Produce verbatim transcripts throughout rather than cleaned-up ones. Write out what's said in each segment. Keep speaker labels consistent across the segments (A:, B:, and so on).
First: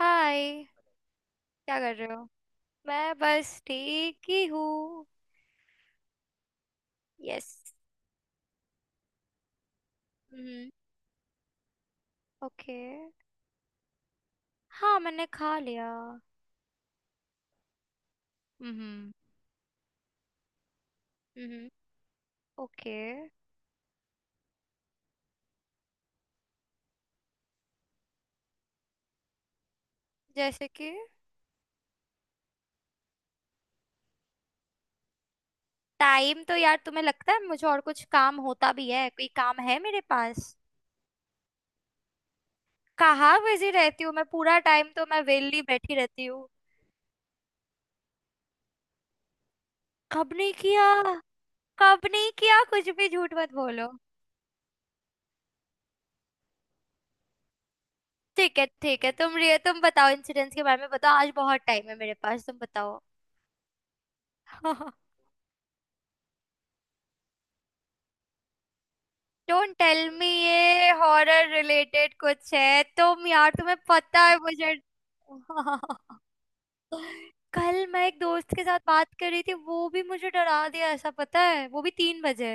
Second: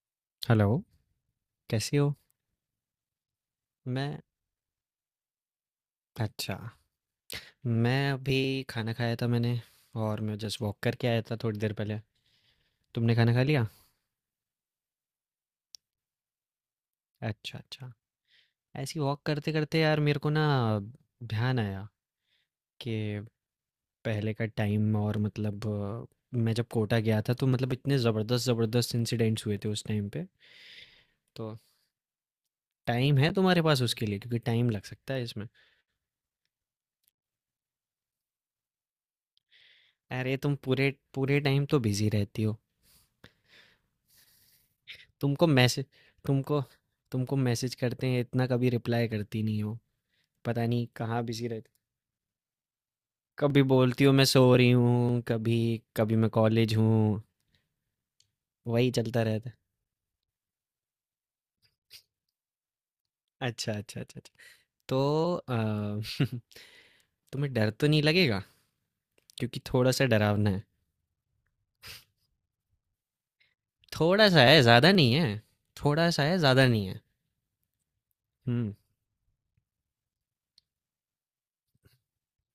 A: हाय।
B: Hello,
A: क्या कर
B: कैसी
A: रहे
B: हो?
A: हो? मैं बस
B: मैं
A: ठीक ही हूँ।
B: अच्छा,
A: यस।
B: मैं अभी खाना खाया था मैंने और मैं जस्ट
A: हम्म।
B: वॉक करके आया था थोड़ी देर पहले।
A: ओके।
B: तुमने खाना खा लिया?
A: हाँ मैंने खा लिया।
B: अच्छा अच्छा। ऐसी
A: हम्म।
B: वॉक करते करते यार मेरे को ना ध्यान
A: हम्म।
B: आया कि
A: ओके।
B: पहले का टाइम और मतलब अ, मैं जब कोटा गया था तो मतलब इतने ज़बरदस्त ज़बरदस्त इंसिडेंट्स हुए थे उस टाइम पे।
A: जैसे कि?
B: तो टाइम है तुम्हारे पास उसके लिए, क्योंकि टाइम लग सकता है इसमें।
A: टाइम तो, यार, तुम्हें लगता है मुझे और कुछ काम होता भी है? कोई काम है मेरे
B: अरे तुम
A: पास?
B: पूरे पूरे टाइम तो बिजी रहती हो।
A: कहाँ बिजी रहती हूँ मैं? पूरा टाइम तो मैं
B: तुमको
A: वेली
B: मैसेज
A: बैठी रहती हूँ।
B: तुमको तुमको मैसेज करते हैं इतना, कभी रिप्लाई करती नहीं हो।
A: कब नहीं
B: पता
A: किया?
B: नहीं कहाँ बिजी रहती।
A: कब नहीं किया? कुछ भी झूठ मत
B: कभी
A: बोलो।
B: बोलती हो मैं सो रही हूँ, कभी कभी मैं कॉलेज हूँ।
A: ठीक है
B: वही
A: ठीक है,
B: चलता
A: तुम
B: रहता
A: रिय
B: है।
A: तुम बताओ, इंसिडेंट्स के बारे में बताओ, आज बहुत टाइम है मेरे पास, तुम बताओ।
B: अच्छा अच्छा अच्छा अच्छा। तो अ, तुम्हें डर तो नहीं लगेगा, क्योंकि
A: डोंट
B: थोड़ा सा
A: टेल मी,
B: डरावना है।
A: ये हॉरर रिलेटेड कुछ है? तुम, यार, तुम्हें पता
B: थोड़ा
A: है
B: सा है,
A: मुझे।
B: ज़्यादा नहीं है। थोड़ा सा है, ज़्यादा नहीं है।
A: कल मैं एक दोस्त के
B: हम्म।
A: साथ बात कर रही थी, वो भी मुझे डरा दिया ऐसा, पता है, वो भी तीन बजे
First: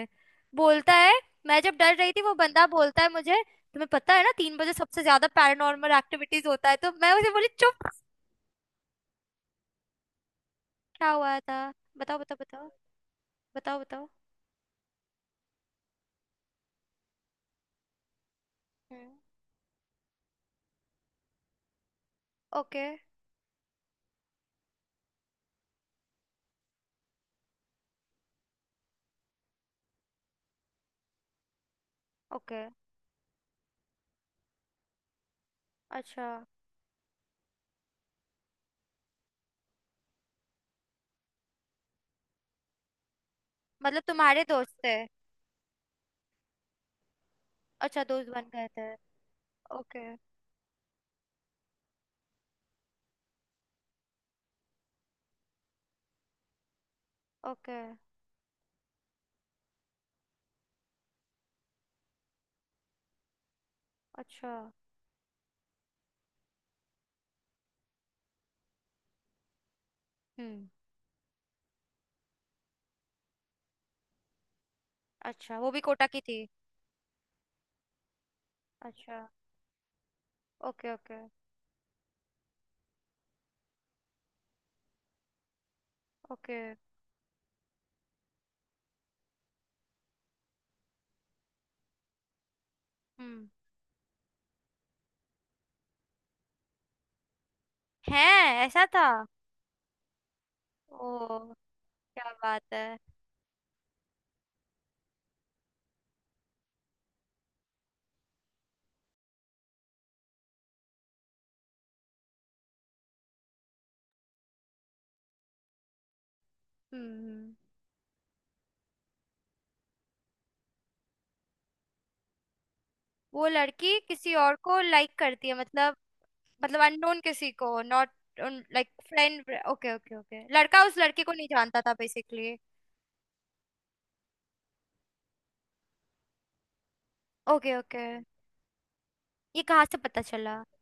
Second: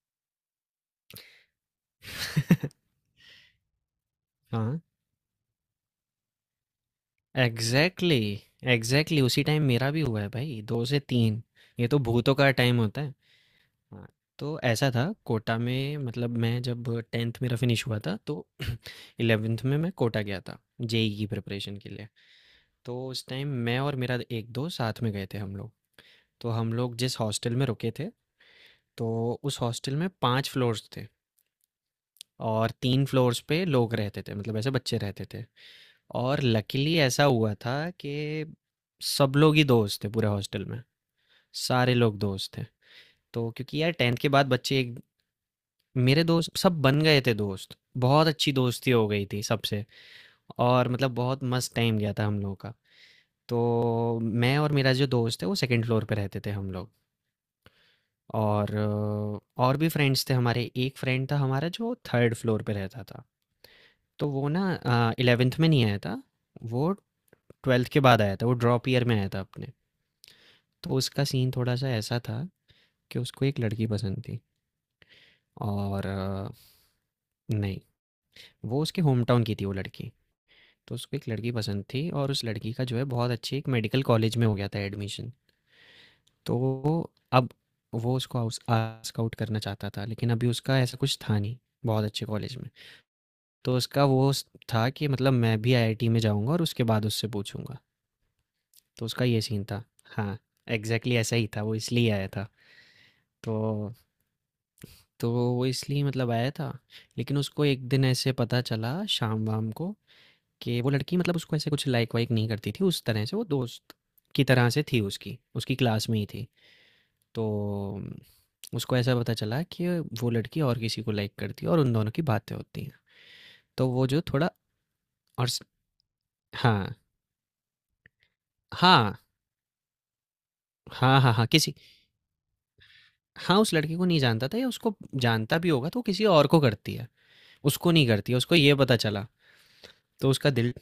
A: बोलता है। मैं जब डर रही थी, वो बंदा बोलता है मुझे, तुम्हें पता है ना तीन बजे
B: हाँ
A: सबसे ज्यादा पैरानॉर्मल एक्टिविटीज होता है, तो मैं उसे बोली चुप।
B: एग्जैक्टली, एग्जैक्टली उसी टाइम मेरा भी हुआ है भाई, दो से
A: क्या हुआ
B: तीन
A: था?
B: ये तो
A: बताओ
B: भूतों
A: बताओ
B: का
A: बताओ।
B: टाइम होता है।
A: बताओ
B: हाँ,
A: बताओ।
B: तो ऐसा था कोटा में। मतलब मैं जब टेंथ मेरा फिनिश हुआ था, तो
A: हम्म।
B: इलेवेंथ में मैं कोटा गया था जेई की प्रिपरेशन के लिए।
A: ओके।
B: तो उस टाइम मैं और मेरा एक दो साथ में गए थे हम लोग। तो हम लोग जिस हॉस्टल में रुके थे, तो उस हॉस्टल में पांच फ्लोर्स थे,
A: ओके।
B: और तीन फ्लोर्स पे लोग रहते थे, मतलब ऐसे बच्चे रहते थे।
A: अच्छा।
B: और लकीली ऐसा हुआ था कि सब लोग ही दोस्त थे पूरे हॉस्टल में, सारे लोग दोस्त थे। तो क्योंकि यार
A: मतलब
B: टेंथ के
A: तुम्हारे
B: बाद
A: दोस्त
B: बच्चे
A: थे?
B: एक मेरे दोस्त सब बन गए थे दोस्त।
A: अच्छा,
B: बहुत
A: दोस्त बन
B: अच्छी
A: गए
B: दोस्ती
A: थे।
B: हो गई थी सबसे,
A: ओके।
B: और मतलब बहुत मस्त टाइम गया था हम लोगों का। तो मैं और मेरा जो दोस्त है वो सेकंड फ्लोर पे रहते थे हम लोग।
A: ओके।
B: और अ, और भी फ्रेंड्स थे हमारे। एक फ्रेंड था हमारा जो थर्ड फ्लोर पे रहता था। तो वो
A: अच्छा।
B: ना इलेवेंथ में नहीं आया था, वो ट्वेल्थ के बाद आया था, वो ड्रॉप ईयर में आया था अपने।
A: हम्म।
B: तो उसका सीन थोड़ा सा ऐसा था कि उसको एक लड़की पसंद थी।
A: अच्छा, वो भी कोटा
B: और
A: की थी?
B: अ, नहीं, वो उसके
A: अच्छा।
B: होम टाउन की थी वो लड़की।
A: ओके
B: तो उसको
A: ओके।
B: एक लड़की पसंद थी, और उस लड़की का जो है बहुत अच्छी एक मेडिकल कॉलेज में हो गया था एडमिशन। तो
A: ओके।
B: अब वो उसको आउस- आउट आउट करना चाहता था, लेकिन अभी उसका ऐसा कुछ था नहीं बहुत अच्छे कॉलेज में।
A: हम्म।
B: तो उसका वो स- था कि मतलब मैं भी आईआईटी में जाऊंगा और उसके बाद उससे पूछूंगा।
A: है। ऐसा था।
B: तो उसका ये सीन था। हाँ
A: ओ,
B: एग्जैक्टली ऐसा ही था, वो इसलिए आया
A: क्या
B: था।
A: बात है!
B: तो तो वो इसलिए मतलब आया था। लेकिन उसको एक दिन ऐसे पता चला शाम वाम को कि वो लड़की मतलब उसको ऐसे कुछ लाइक वाइक नहीं करती थी उस तरह से, वो दोस्त की तरह से थी, उसकी उसकी क्लास में ही थी। तो
A: हम्म।
B: अम, उसको ऐसा पता चला कि वो लड़की और किसी को लाइक करती है और उन दोनों की बातें होती हैं।
A: वो
B: तो
A: लड़की
B: वो जो
A: किसी
B: थोड़ा
A: और को लाइक करती
B: और
A: है,
B: स-
A: मतलब? मतलब
B: हाँ।
A: अननोन किसी को, नॉट लाइक
B: हाँ
A: फ्रेंड? ओके ओके ओके, लड़का उस
B: हाँ
A: लड़की को
B: हाँ हाँ
A: नहीं
B: किसी।
A: जानता था बेसिकली।
B: हाँ, उस लड़की को नहीं जानता था, या उसको जानता भी होगा तो वो किसी और को करती है,
A: ओके
B: उसको
A: ओके।
B: नहीं करती है, उसको ये पता चला।
A: ये कहाँ से पता
B: तो उसका
A: चला?
B: दिल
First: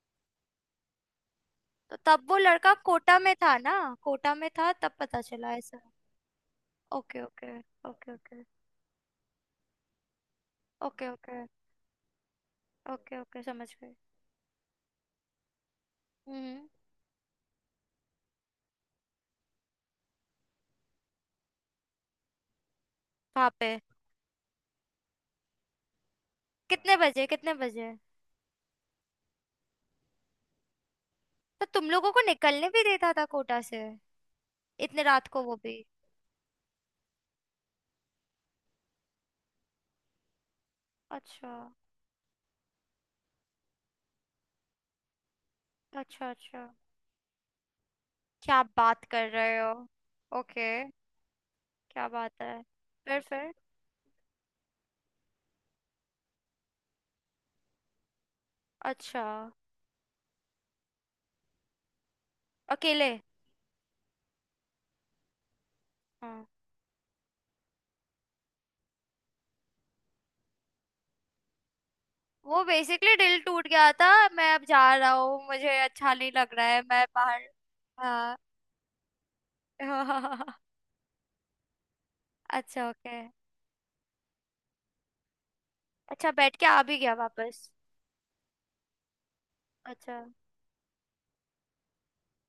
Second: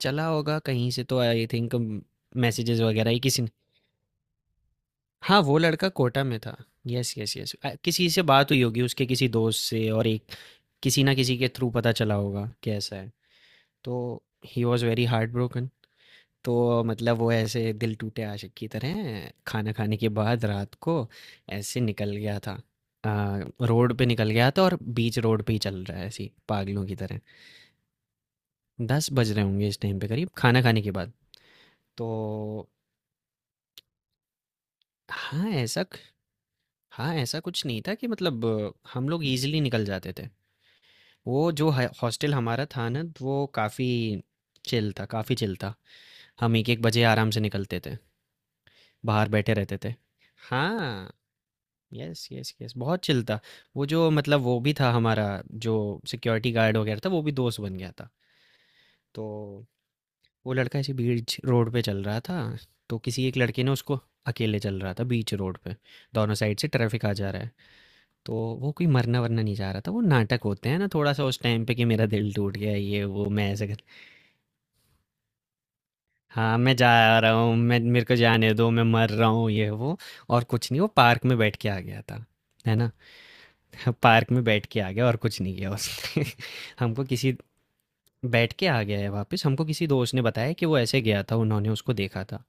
B: चला होगा कहीं से तो आई थिंक,
A: तो तब वो लड़का
B: मैसेजेस वगैरह
A: कोटा
B: ही
A: में
B: किसी ने।
A: था ना? कोटा में था तब पता
B: हाँ
A: चला
B: वो
A: ऐसा?
B: लड़का कोटा में था। Yes
A: okay
B: yes
A: okay
B: yes. किसी
A: ओके
B: से
A: ओके।
B: बात हुई होगी उसके किसी दोस्त से और एक, किसी
A: ओके
B: ना किसी
A: ओके।
B: के थ्रू पता चला होगा कि ऐसा है।
A: ओके ओके, समझ गई।
B: तो he was very heart broken.
A: हम्म।
B: तो मतलब वो ऐसे दिल टूटे आशिक की तरह खाना खाने के बाद रात को ऐसे निकल गया था। आ,
A: वहां पे?
B: रोड पे निकल गया था और बीच रोड पे ही चल रहा है ऐसे ही पागलों की
A: कितने
B: तरह।
A: बजे कितने बजे?
B: दस बज रहे होंगे इस टाइम पे करीब, खाना खाने के बाद।
A: तो तुम
B: तो
A: लोगों को निकलने भी देता था कोटा से? इतने रात को,
B: हाँ
A: वो भी?
B: ऐसा, हाँ ऐसा कुछ नहीं था कि मतलब, हम लोग इजीली निकल जाते थे। वो
A: अच्छा।
B: जो है हॉस्टल हमारा था ना, तो वो काफ़ी चिल था, काफ़ी चिल था।
A: अच्छा
B: हम
A: अच्छा।
B: एक एक बजे आराम से निकलते थे,
A: क्या बात कर
B: बाहर बैठे
A: रहे हो!
B: रहते थे।
A: ओके।
B: हाँ।
A: क्या
B: यस
A: बात
B: यस
A: है!
B: यस बहुत
A: फिर
B: चिल था।
A: फिर?
B: वो जो मतलब वो भी था हमारा, जो सिक्योरिटी गार्ड वगैरह था, वो भी दोस्त बन गया था।
A: अच्छा।
B: तो वो लड़का ऐसे बीच रोड पे चल रहा था। तो
A: अकेले?
B: किसी एक लड़के ने उसको अकेले चल रहा था बीच रोड पे, दोनों
A: हाँ।
B: साइड से ट्रैफिक आ जा रहा है। तो वो कोई मरना वरना नहीं जा रहा था, वो नाटक होते हैं ना थोड़ा सा उस टाइम पे कि मेरा दिल टूट
A: वो
B: गया, ये
A: बेसिकली
B: वो,
A: दिल
B: मैं
A: टूट
B: ऐसे,
A: गया था, मैं अब जा रहा हूँ, मुझे अच्छा नहीं लग
B: हाँ,
A: रहा
B: मैं
A: है,
B: जा
A: मैं
B: रहा
A: बाहर।
B: हूँ, मैं मेरे को
A: हाँ।
B: जाने दो, मैं मर रहा हूँ, ये वो, और कुछ नहीं, वो पार्क में बैठ के आ गया था, है
A: अच्छा
B: ना?
A: ओके।
B: पार्क में बैठ के आ गया और कुछ नहीं किया उसने।
A: अच्छा, बैठ के आ भी
B: हमको
A: गया
B: किसी
A: वापस?
B: बैठ के आ गया है वापस, हमको किसी दोस्त
A: अच्छा।
B: ने बताया कि वो ऐसे गया था, उन्होंने उसको देखा था।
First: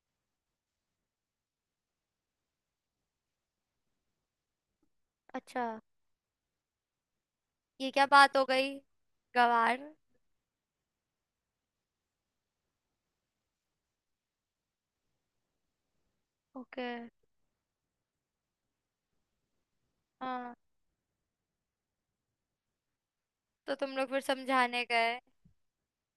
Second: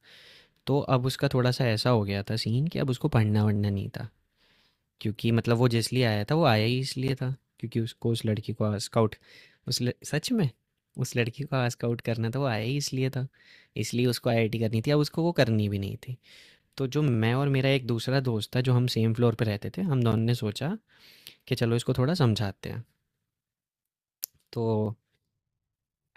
B: तो अब उसका थोड़ा-सा ऐसा हो गया था सीन कि अब उसको पढ़ना-वढ़ना नहीं था। क्योंकि मतलब
A: अच्छा।
B: वो जिसलिए आया था वो आया ही इसलिए था, क्योंकि
A: ये क्या
B: उसको उस
A: बात हो
B: लड़की
A: गई!
B: को स्काउट, उस
A: गवार।
B: ल... सच में उस लड़की को स्काउट करना था, वो आया ही इसलिए था, इसलिए उसको आईआईटी करनी थी, अब उसको वो करनी भी नहीं थी। तो
A: ओके।
B: जो मैं और मेरा एक दूसरा दोस्त था जो हम सेम फ्लोर पे रहते थे, हम दोनों ने
A: हाँ।
B: सोचा कि चलो इसको थोड़ा समझाते हैं।
A: तो तुम लोग फिर
B: तो
A: समझाने गए?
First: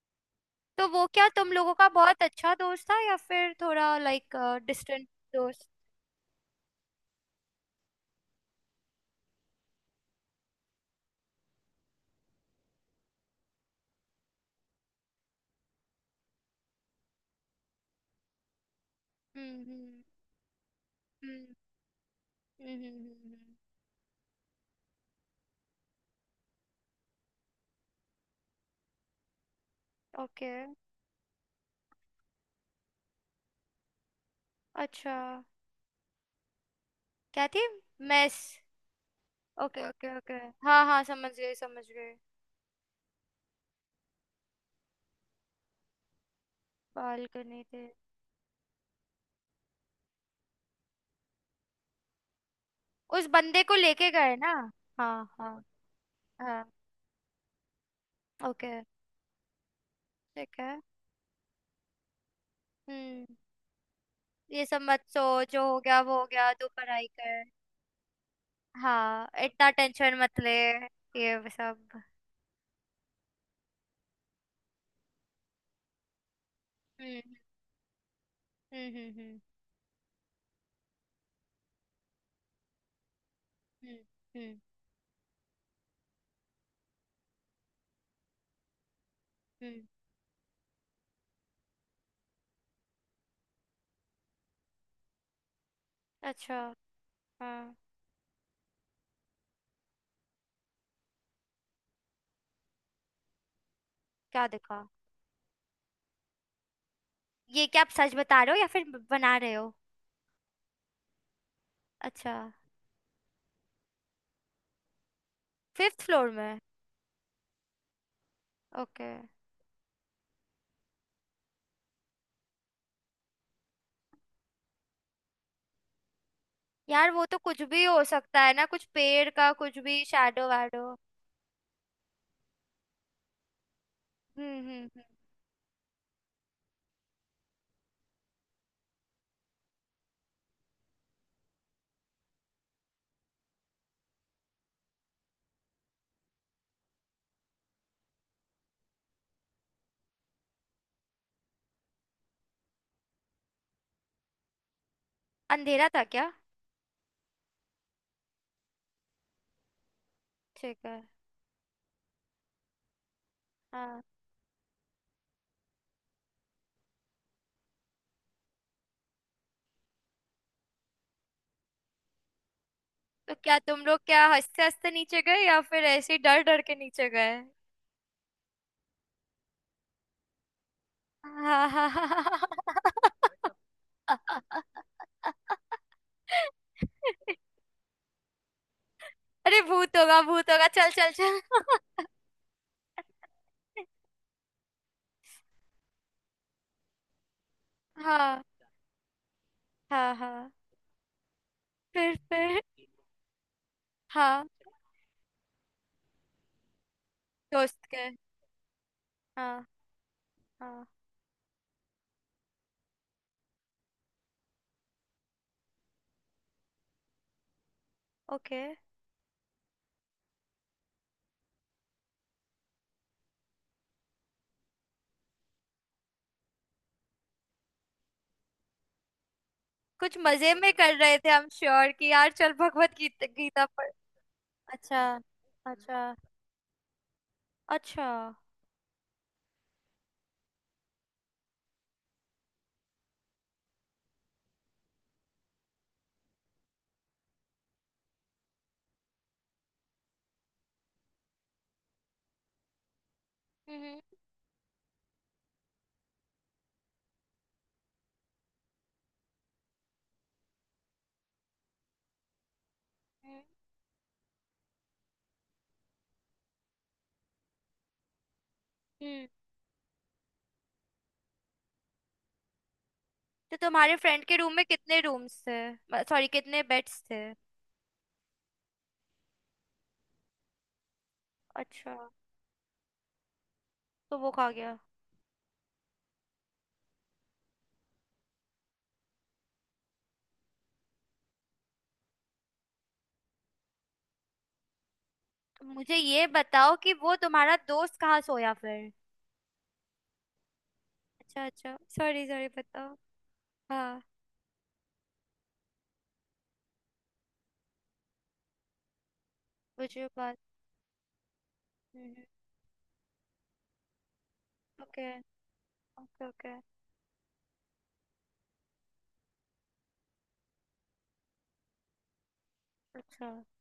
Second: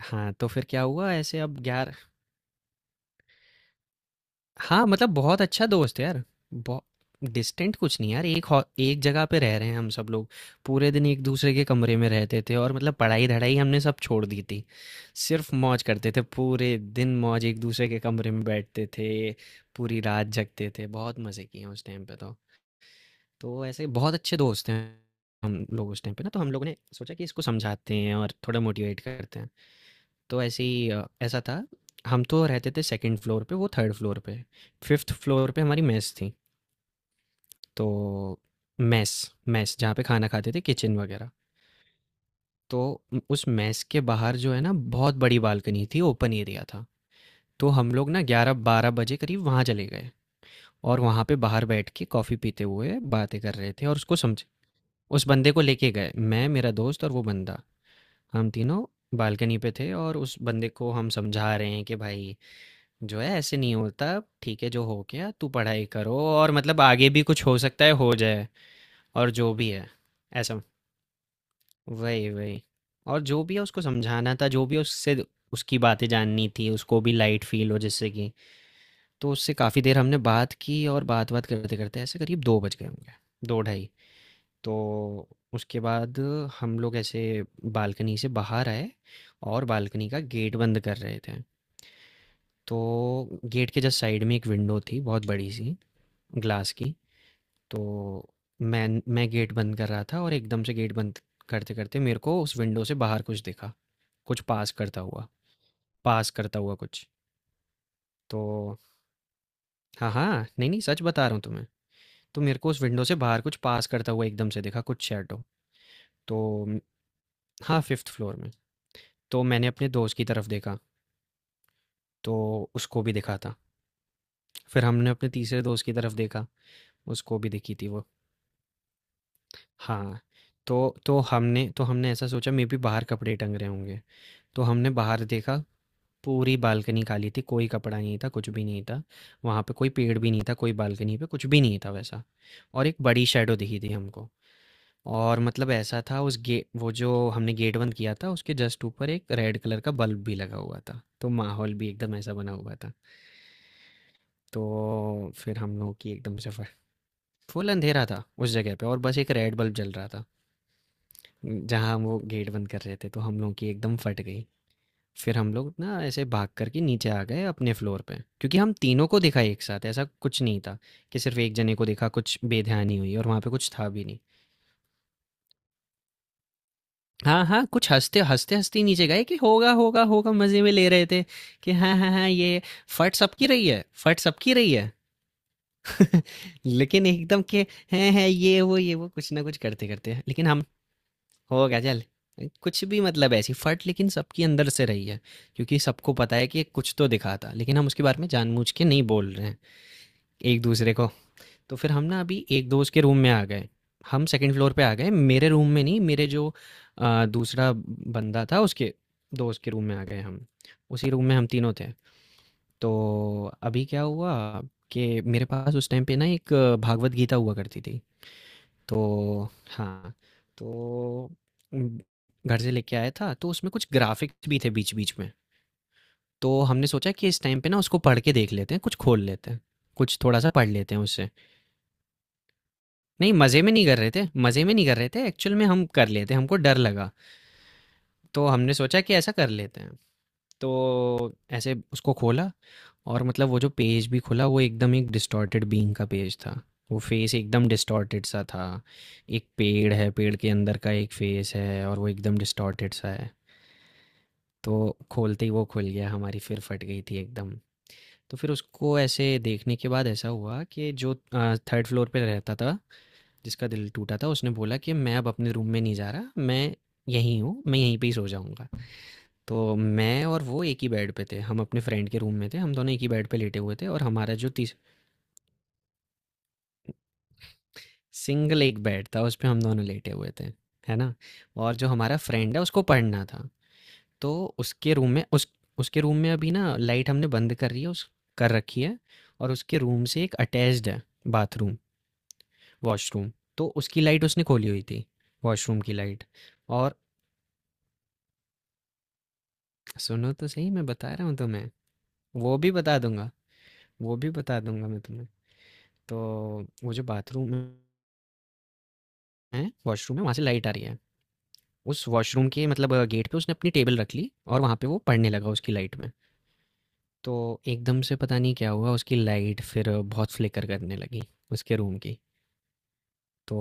B: हाँ तो फिर क्या
A: तो वो
B: हुआ
A: क्या
B: ऐसे,
A: तुम
B: अब
A: लोगों का
B: यार
A: बहुत अच्छा दोस्त था या फिर थोड़ा लाइक
B: हाँ
A: डिस्टेंट
B: मतलब बहुत
A: दोस्त?
B: अच्छा दोस्त है यार। बहुत डिस्टेंट कुछ नहीं यार, एक हॉ- एक जगह पे रह रहे हैं हम सब लोग। पूरे दिन एक दूसरे के कमरे में रहते थे, और मतलब पढ़ाई धड़ाई हमने सब छोड़ दी थी, सिर्फ मौज करते थे पूरे दिन, मौज एक दूसरे के कमरे में बैठते थे, पूरी
A: हम्म
B: रात जगते थे, बहुत मज़े
A: हम्म।
B: किए हैं उस टाइम पे। तो
A: हम्म। हम्म। हम्म।
B: तो ऐसे बहुत अच्छे दोस्त हैं हम लोग उस टाइम पे ना। तो हम लोगों ने सोचा कि इसको समझाते हैं और थोड़ा मोटिवेट करते हैं। तो
A: ओके।
B: ऐसे ही अ, ऐसा था, हम तो रहते थे सेकंड फ्लोर पे, वो थर्ड फ्लोर पे, फिफ्थ
A: अच्छा।
B: फ्लोर पे हमारी मेस थी।
A: क्या थी?
B: तो
A: मेस?
B: मेस, मेस
A: ओके
B: जहाँ पे
A: ओके
B: खाना
A: ओके।
B: खाते थे,
A: हाँ
B: किचन
A: हाँ, समझ
B: वगैरह।
A: गई समझ गई।
B: तो उ- उस मेस के बाहर जो है ना बहुत बड़ी बालकनी थी, ओपन एरिया था।
A: बालकनी
B: तो
A: थे?
B: हम लोग ना ग्यारह बारह बजे करीब वहाँ चले गए, और वहाँ पे बाहर बैठ के कॉफ़ी पीते हुए
A: उस
B: बातें कर
A: बंदे
B: रहे
A: को
B: थे, और
A: लेके
B: उसको
A: गए
B: समझे।
A: ना? हाँ
B: उस बंदे
A: हाँ।
B: को लेके गए, मैं
A: हाँ।
B: मेरा दोस्त और वो बंदा, हम
A: ओके।
B: तीनों बालकनी पे थे। और उस
A: ठीक
B: बंदे
A: है।
B: को हम समझा रहे हैं कि भाई जो
A: हम्म।
B: है ऐसे नहीं होता, ठीक
A: ये
B: है
A: सब
B: जो हो
A: मत
B: गया, तू
A: सोच, जो हो
B: पढ़ाई
A: गया वो
B: करो,
A: हो
B: और
A: गया, तू
B: मतलब
A: पढ़ाई
B: आगे भी
A: कर।
B: कुछ हो सकता है, हो जाए,
A: हाँ
B: और जो भी
A: इतना
B: है
A: टेंशन मत ले।
B: ऐसा।
A: ये सब।
B: वही वही, और जो भी है उसको समझाना था, जो भी उससे उसकी बातें जाननी थी, उसको भी
A: हम्म।
B: लाइट फील हो जिससे कि।
A: हम्म हम्म
B: तो
A: हम्म।
B: उससे काफ़ी देर हमने बात की, और बात बात करते करते ऐसे करीब दो बज गए होंगे, दो ढाई।
A: हम्म। हम्म।
B: तो उसके बाद हम लोग ऐसे बालकनी से बाहर आए, और
A: हम्म।
B: बालकनी का गेट बंद कर रहे थे। तो गेट के जस्ट साइड में एक विंडो थी, बहुत बड़ी सी,
A: अच्छा।
B: ग्लास की।
A: हाँ।
B: तो मैं मैं गेट बंद कर रहा था, और एकदम से गेट बंद करते करते मेरे को उस विंडो से बाहर कुछ दिखा, कुछ
A: क्या
B: पास
A: दिखा?
B: करता हुआ, पास करता हुआ कुछ।
A: ये क्या, आप सच
B: तो
A: बता रहे हो या फिर ब- बना रहे हो?
B: हाँ हाँ, नहीं नहीं सच बता रहा हूँ तुम्हें।
A: अच्छा।
B: तो मेरे को उस विंडो से बाहर कुछ पास करता हुआ एकदम से दिखा, कुछ शैडो।
A: फिफ्थ फ्लोर
B: तो
A: में?
B: म- हाँ फिफ्थ फ्लोर में।
A: ओके।
B: तो मैंने अपने दोस्त की तरफ देखा, तो उसको भी दिखा था। फिर हमने अपने तीसरे दोस्त की तरफ देखा,
A: यार वो तो
B: उसको भी
A: कुछ
B: दिखी
A: भी
B: थी
A: हो
B: वो।
A: सकता है ना, कुछ पेड़ का कुछ भी
B: हाँ।
A: शैडो वैडो।
B: तो तो हमने, तो हमने ऐसा सोचा मे भी बाहर कपड़े टंग रहे होंगे।
A: हम्म
B: तो
A: हम्म
B: हमने
A: हम्म।
B: बाहर देखा, पूरी बालकनी खाली थी, कोई कपड़ा नहीं था, कुछ भी नहीं था। वहाँ पे कोई पेड़ भी नहीं था, कोई बालकनी पे कुछ भी नहीं था वैसा। और एक बड़ी शैडो दिखी थी हमको। और मतलब ऐसा था, उस गे वो जो हमने गेट बंद किया था, उसके जस्ट ऊपर एक रेड कलर का बल्ब भी लगा हुआ था। तो माहौल भी एकदम ऐसा बना हुआ था। तो फिर हम
A: अंधेरा
B: लोगों
A: था
B: की
A: क्या?
B: एकदम से फ फुल अंधेरा था उस जगह पे और बस एक रेड बल्ब जल रहा था,
A: ठीक है।
B: जहाँ हम वो गेट बंद कर रहे थे, तो हम लोगों की एकदम
A: हाँ।
B: फट गई। फिर हम लोग ना ऐसे भाग कर के नीचे आ गए अपने फ्लोर पे, क्योंकि हम तीनों को दिखा एक साथ, ऐसा कुछ नहीं था कि सिर्फ एक जने को दिखा कुछ बेध्यानी हुई, और
A: तो
B: वहाँ पे
A: क्या
B: कुछ
A: तुम
B: था
A: लोग
B: भी नहीं।
A: क्या हंसते हंसते नीचे गए या फिर ऐसे ही डर डर के नीचे गए?
B: हाँ हाँ, कुछ हंसते हंसते हंसते नीचे गए कि होगा होगा होगा, मज़े में ले रहे थे कि
A: अरे।
B: हाँ हाँ हाँ ये फट सबकी रही है, फट सबकी रही है। लेकिन एकदम के हैं हैं ये वो ये वो कुछ ना कुछ करते
A: भूत
B: करते
A: होगा
B: लेकिन
A: भूत
B: हम
A: होगा, चल चल
B: हो गजल।
A: चल।
B: कुछ भी मतलब ऐसी फट लेकिन सबकी अंदर से रही है, क्योंकि सबको पता है कि ये कुछ तो दिखा था लेकिन हम उसके बारे में
A: हाँ।
B: जानबूझ के नहीं बोल रहे हैं
A: हाँ हाँ।
B: एक दूसरे को। तो फिर हम
A: फिर
B: ना अभी
A: फिर?
B: एक दोस्त के रूम में आ गए। हम
A: हाँ।
B: सेकंड फ्लोर पे आ गए, मेरे रूम में नहीं, मेरे जो आ, दूसरा
A: दोस्त के?
B: बंदा था उसके दोस्त
A: हाँ।
B: के रूम में आ गए हम।
A: हाँ।
B: उसी रूम में हम तीनों थे। तो अभी क्या हुआ कि मेरे पास उस टाइम पे ना एक भागवत गीता हुआ करती थी।
A: ओके।
B: तो हाँ, तो उम, घर से लेके आया था, तो उसमें कुछ ग्राफ़िक्स भी थे बीच-बीच में। तो हमने सोचा कि इस टाइम पे ना उसको पढ़ के देख लेते हैं, कुछ खोल लेते हैं,
A: कुछ
B: कुछ थोड़ा-सा
A: मजे
B: पढ़
A: में कर
B: लेते हैं
A: रहे थे
B: उससे।
A: हम श्योर, कि यार चल भगवत गीता
B: नहीं, मज़े
A: गीता
B: में नहीं
A: पढ़।
B: कर रहे थे, मज़े में नहीं कर रहे
A: अच्छा।
B: थे, एक्चुअल में हम कर
A: अच्छा।
B: लेते, हमको डर लगा।
A: अच्छा हम्म।
B: तो हमने सोचा कि ऐसा कर लेते हैं। तो ऐसे उसको खोला और मतलब वो जो पेज भी खुला वो एकदम एक डिस्टॉर्टेड बीइंग का पेज था। वो फेस एकदम डिस्टॉर्टेड सा था। एक पेड़ है, पेड़ के अंदर का एक फेस है और वो एकदम डिस्टॉर्टेड सा है।
A: हम्म।
B: तो खोलते ही वो खुल गया, हमारी फिर फट गई थी एकदम। तो फिर उसको ऐसे देखने के बाद ऐसा हुआ कि जो थर्ड फ्लोर पे रहता था,
A: हम्म।
B: जिसका दिल टूटा था, उसने बोला कि मैं अब अपने रूम में नहीं जा रहा, मैं यहीं हूँ, मैं यहीं पे ही सो जाऊँगा।
A: हम्म।
B: तो मैं और वो एक ही बेड पे थे। हम अपने फ्रेंड के रूम में थे। हम दोनों एक ही बेड पे
A: तो
B: लेटे हुए थे
A: तुम्हारे
B: और
A: फ्रेंड
B: हमारा
A: के
B: जो
A: रूम में
B: तीस
A: कितने रूम्स थे, सॉरी कितने बेड्स थे?
B: सिंगल एक बेड था उस पे हम दोनों लेटे हुए थे। है ना? और जो
A: अच्छा।
B: हमारा फ्रेंड है उसको पढ़ना था।
A: तो वो
B: तो
A: खा गया?
B: उसके रूम में उस उसके रूम में अभी ना लाइट हमने बंद कर रही है उस कर रखी है। और उसके रूम से एक अटैच्ड है बाथरूम, वॉशरूम। तो उसकी लाइट उसने खोली हुई थी,
A: तो
B: वॉशरूम की
A: मुझे
B: लाइट।
A: ये बताओ कि
B: और
A: वो तुम्हारा दोस्त कहाँ सोया फिर?
B: सुनो तो सही, मैं बता रहा हूँ
A: अच्छा
B: तुम्हें।
A: अच्छा, सॉरी सॉरी,
B: वो भी
A: बताओ।
B: बता दूँगा,
A: हाँ।
B: वो भी बता दूँगा मैं तुम्हें। तो वो जो बाथरूम है,
A: मुझे
B: वॉशरूम है, वहाँ
A: बात।
B: से लाइट आ रही है। उस वॉशरूम के मतलब गेट पे उसने अपनी टेबल रख ली और वहाँ पे वो
A: ओके।
B: पढ़ने लगा उसकी लाइट में।
A: Okay okay.
B: तो एकदम से पता नहीं क्या हुआ, उसकी लाइट फिर बहुत फ्लिकर करने लगी, उसके रूम की।
A: अच्छा।
B: तो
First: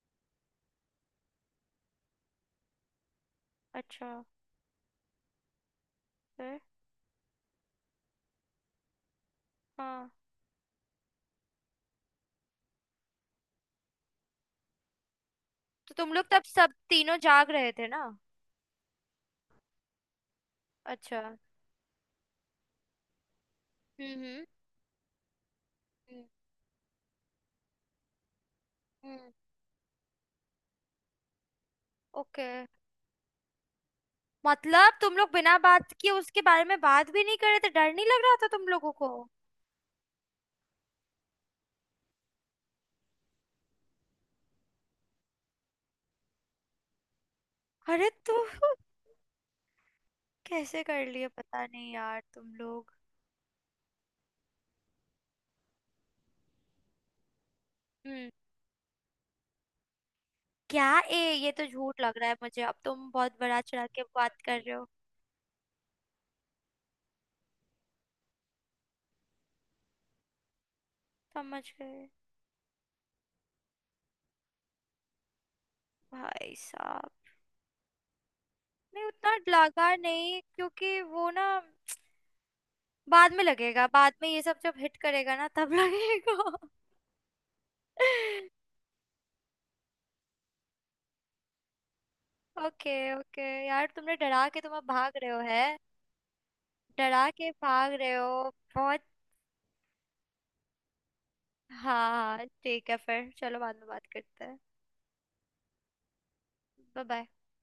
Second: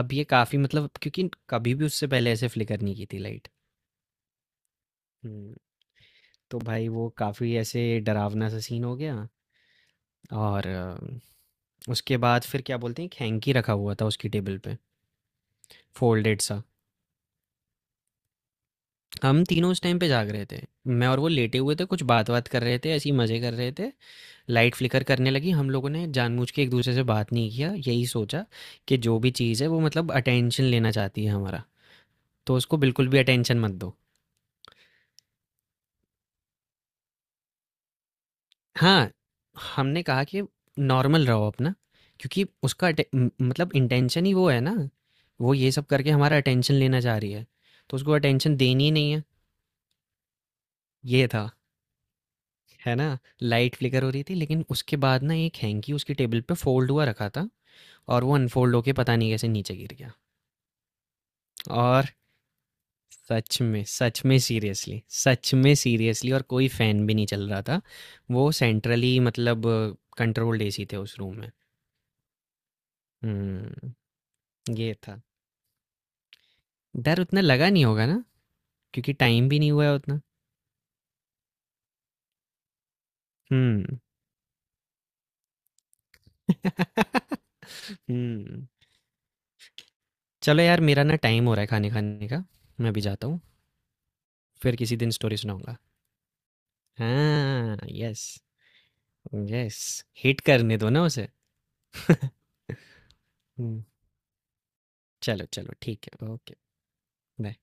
B: अब ये काफ़ी मतलब क्योंकि कभी भी उससे पहले ऐसे फ्लिकर नहीं की थी लाइट।
A: अच्छा।
B: हुँ।
A: फिर?
B: तो भाई वो काफ़ी ऐसे डरावना-सा सीन हो गया।
A: हाँ।
B: और अ, उसके बाद फिर क्या बोलते हैं, एक हैंकी रखा हुआ था उसकी टेबल पे,
A: तो तुम लोग
B: फ़ोल्डेड
A: तब
B: सा।
A: सब तीनों जाग रहे थे ना?
B: हम तीनों उस टाइम पे जाग रहे थे। मैं
A: अच्छा
B: और वो
A: हम्म।
B: लेटे हुए थे, कुछ बात बात कर रहे थे, ऐसे ही मज़े कर रहे थे।
A: हम्म।
B: लाइट फ्लिकर करने लगी, हम लोगों ने
A: हम्म।
B: जानबूझ के एक दूसरे से बात नहीं किया। यही सोचा कि जो भी
A: हम्म।
B: चीज़ है वो मतलब अटेंशन लेना चाहती है हमारा,
A: ओके।
B: तो उसको बिल्कुल भी अटेंशन मत दो।
A: मतलब तुम लोग बिना बात किए उसके बारे में बात भी नहीं कर रहे थे? डर नहीं लग रहा था तुम लोगों को?
B: हाँ, हमने कहा कि नॉर्मल रहो अपना, क्योंकि उसका अटे- म- मतलब इंटेंशन ही वो है ना, वो ये सब करके हमारा अटेंशन लेना चाह रही है, तो
A: अरे
B: उसको
A: तू
B: अटेंशन देनी ही नहीं है।
A: कैसे कर
B: ये
A: लिए,
B: था।
A: पता नहीं यार तुम लोग।
B: है ना? लाइट फ्लिकर हो रही थी, लेकिन उसके बाद ना एक हैंकी उसकी टेबल पे फ़ोल्ड हुआ रखा था और वो अनफ़ोल्ड होके पता नहीं कैसे नीचे गिर गया।
A: क्या? ए, ये तो झूठ
B: और
A: लग रहा है मुझे, अब तुम बहुत बड़ा
B: सच में,
A: चढ़ा के
B: सच
A: बात
B: में
A: कर रहे हो।
B: सीरियसली, सच में सीरियसली, और कोई फ़ैन भी नहीं चल रहा था। वो सेंट्रली मतलब कंट्रोल्ड एसी थे उस रूम में।
A: समझ गए।
B: हुँ, ये था।
A: भाई साहब।
B: डर उतना लगा नहीं होगा ना?
A: नहीं
B: क्योंकि
A: उतना
B: टाइम भी नहीं हुआ
A: लगा
B: है उतना।
A: नहीं, क्योंकि वो ना बाद में लगेगा,
B: हुँ।
A: बाद में ये सब जब हिट करेगा ना तब लगेगा।
B: हुँ। चलो यार, मेरा ना टाइम हो रहा है खाने खाने का। मैं
A: ओके
B: अभी जाता हूँ।
A: ओके, यार तुमने डरा के तुम
B: फिर
A: अब
B: किसी दिन
A: भाग रहे
B: स्टोरी
A: हो है।
B: सुनाऊँगा।
A: डरा के
B: हाँ,
A: भाग रहे
B: यस।
A: हो। बहुत।
B: यस, हिट करने दो ना उसे।
A: हाँ हाँ, ठीक है, फिर चलो बाद
B: हम्म,
A: में बात करते हैं।
B: चलो चलो ठीक है, ओके।
A: Bye bye.
B: बाय।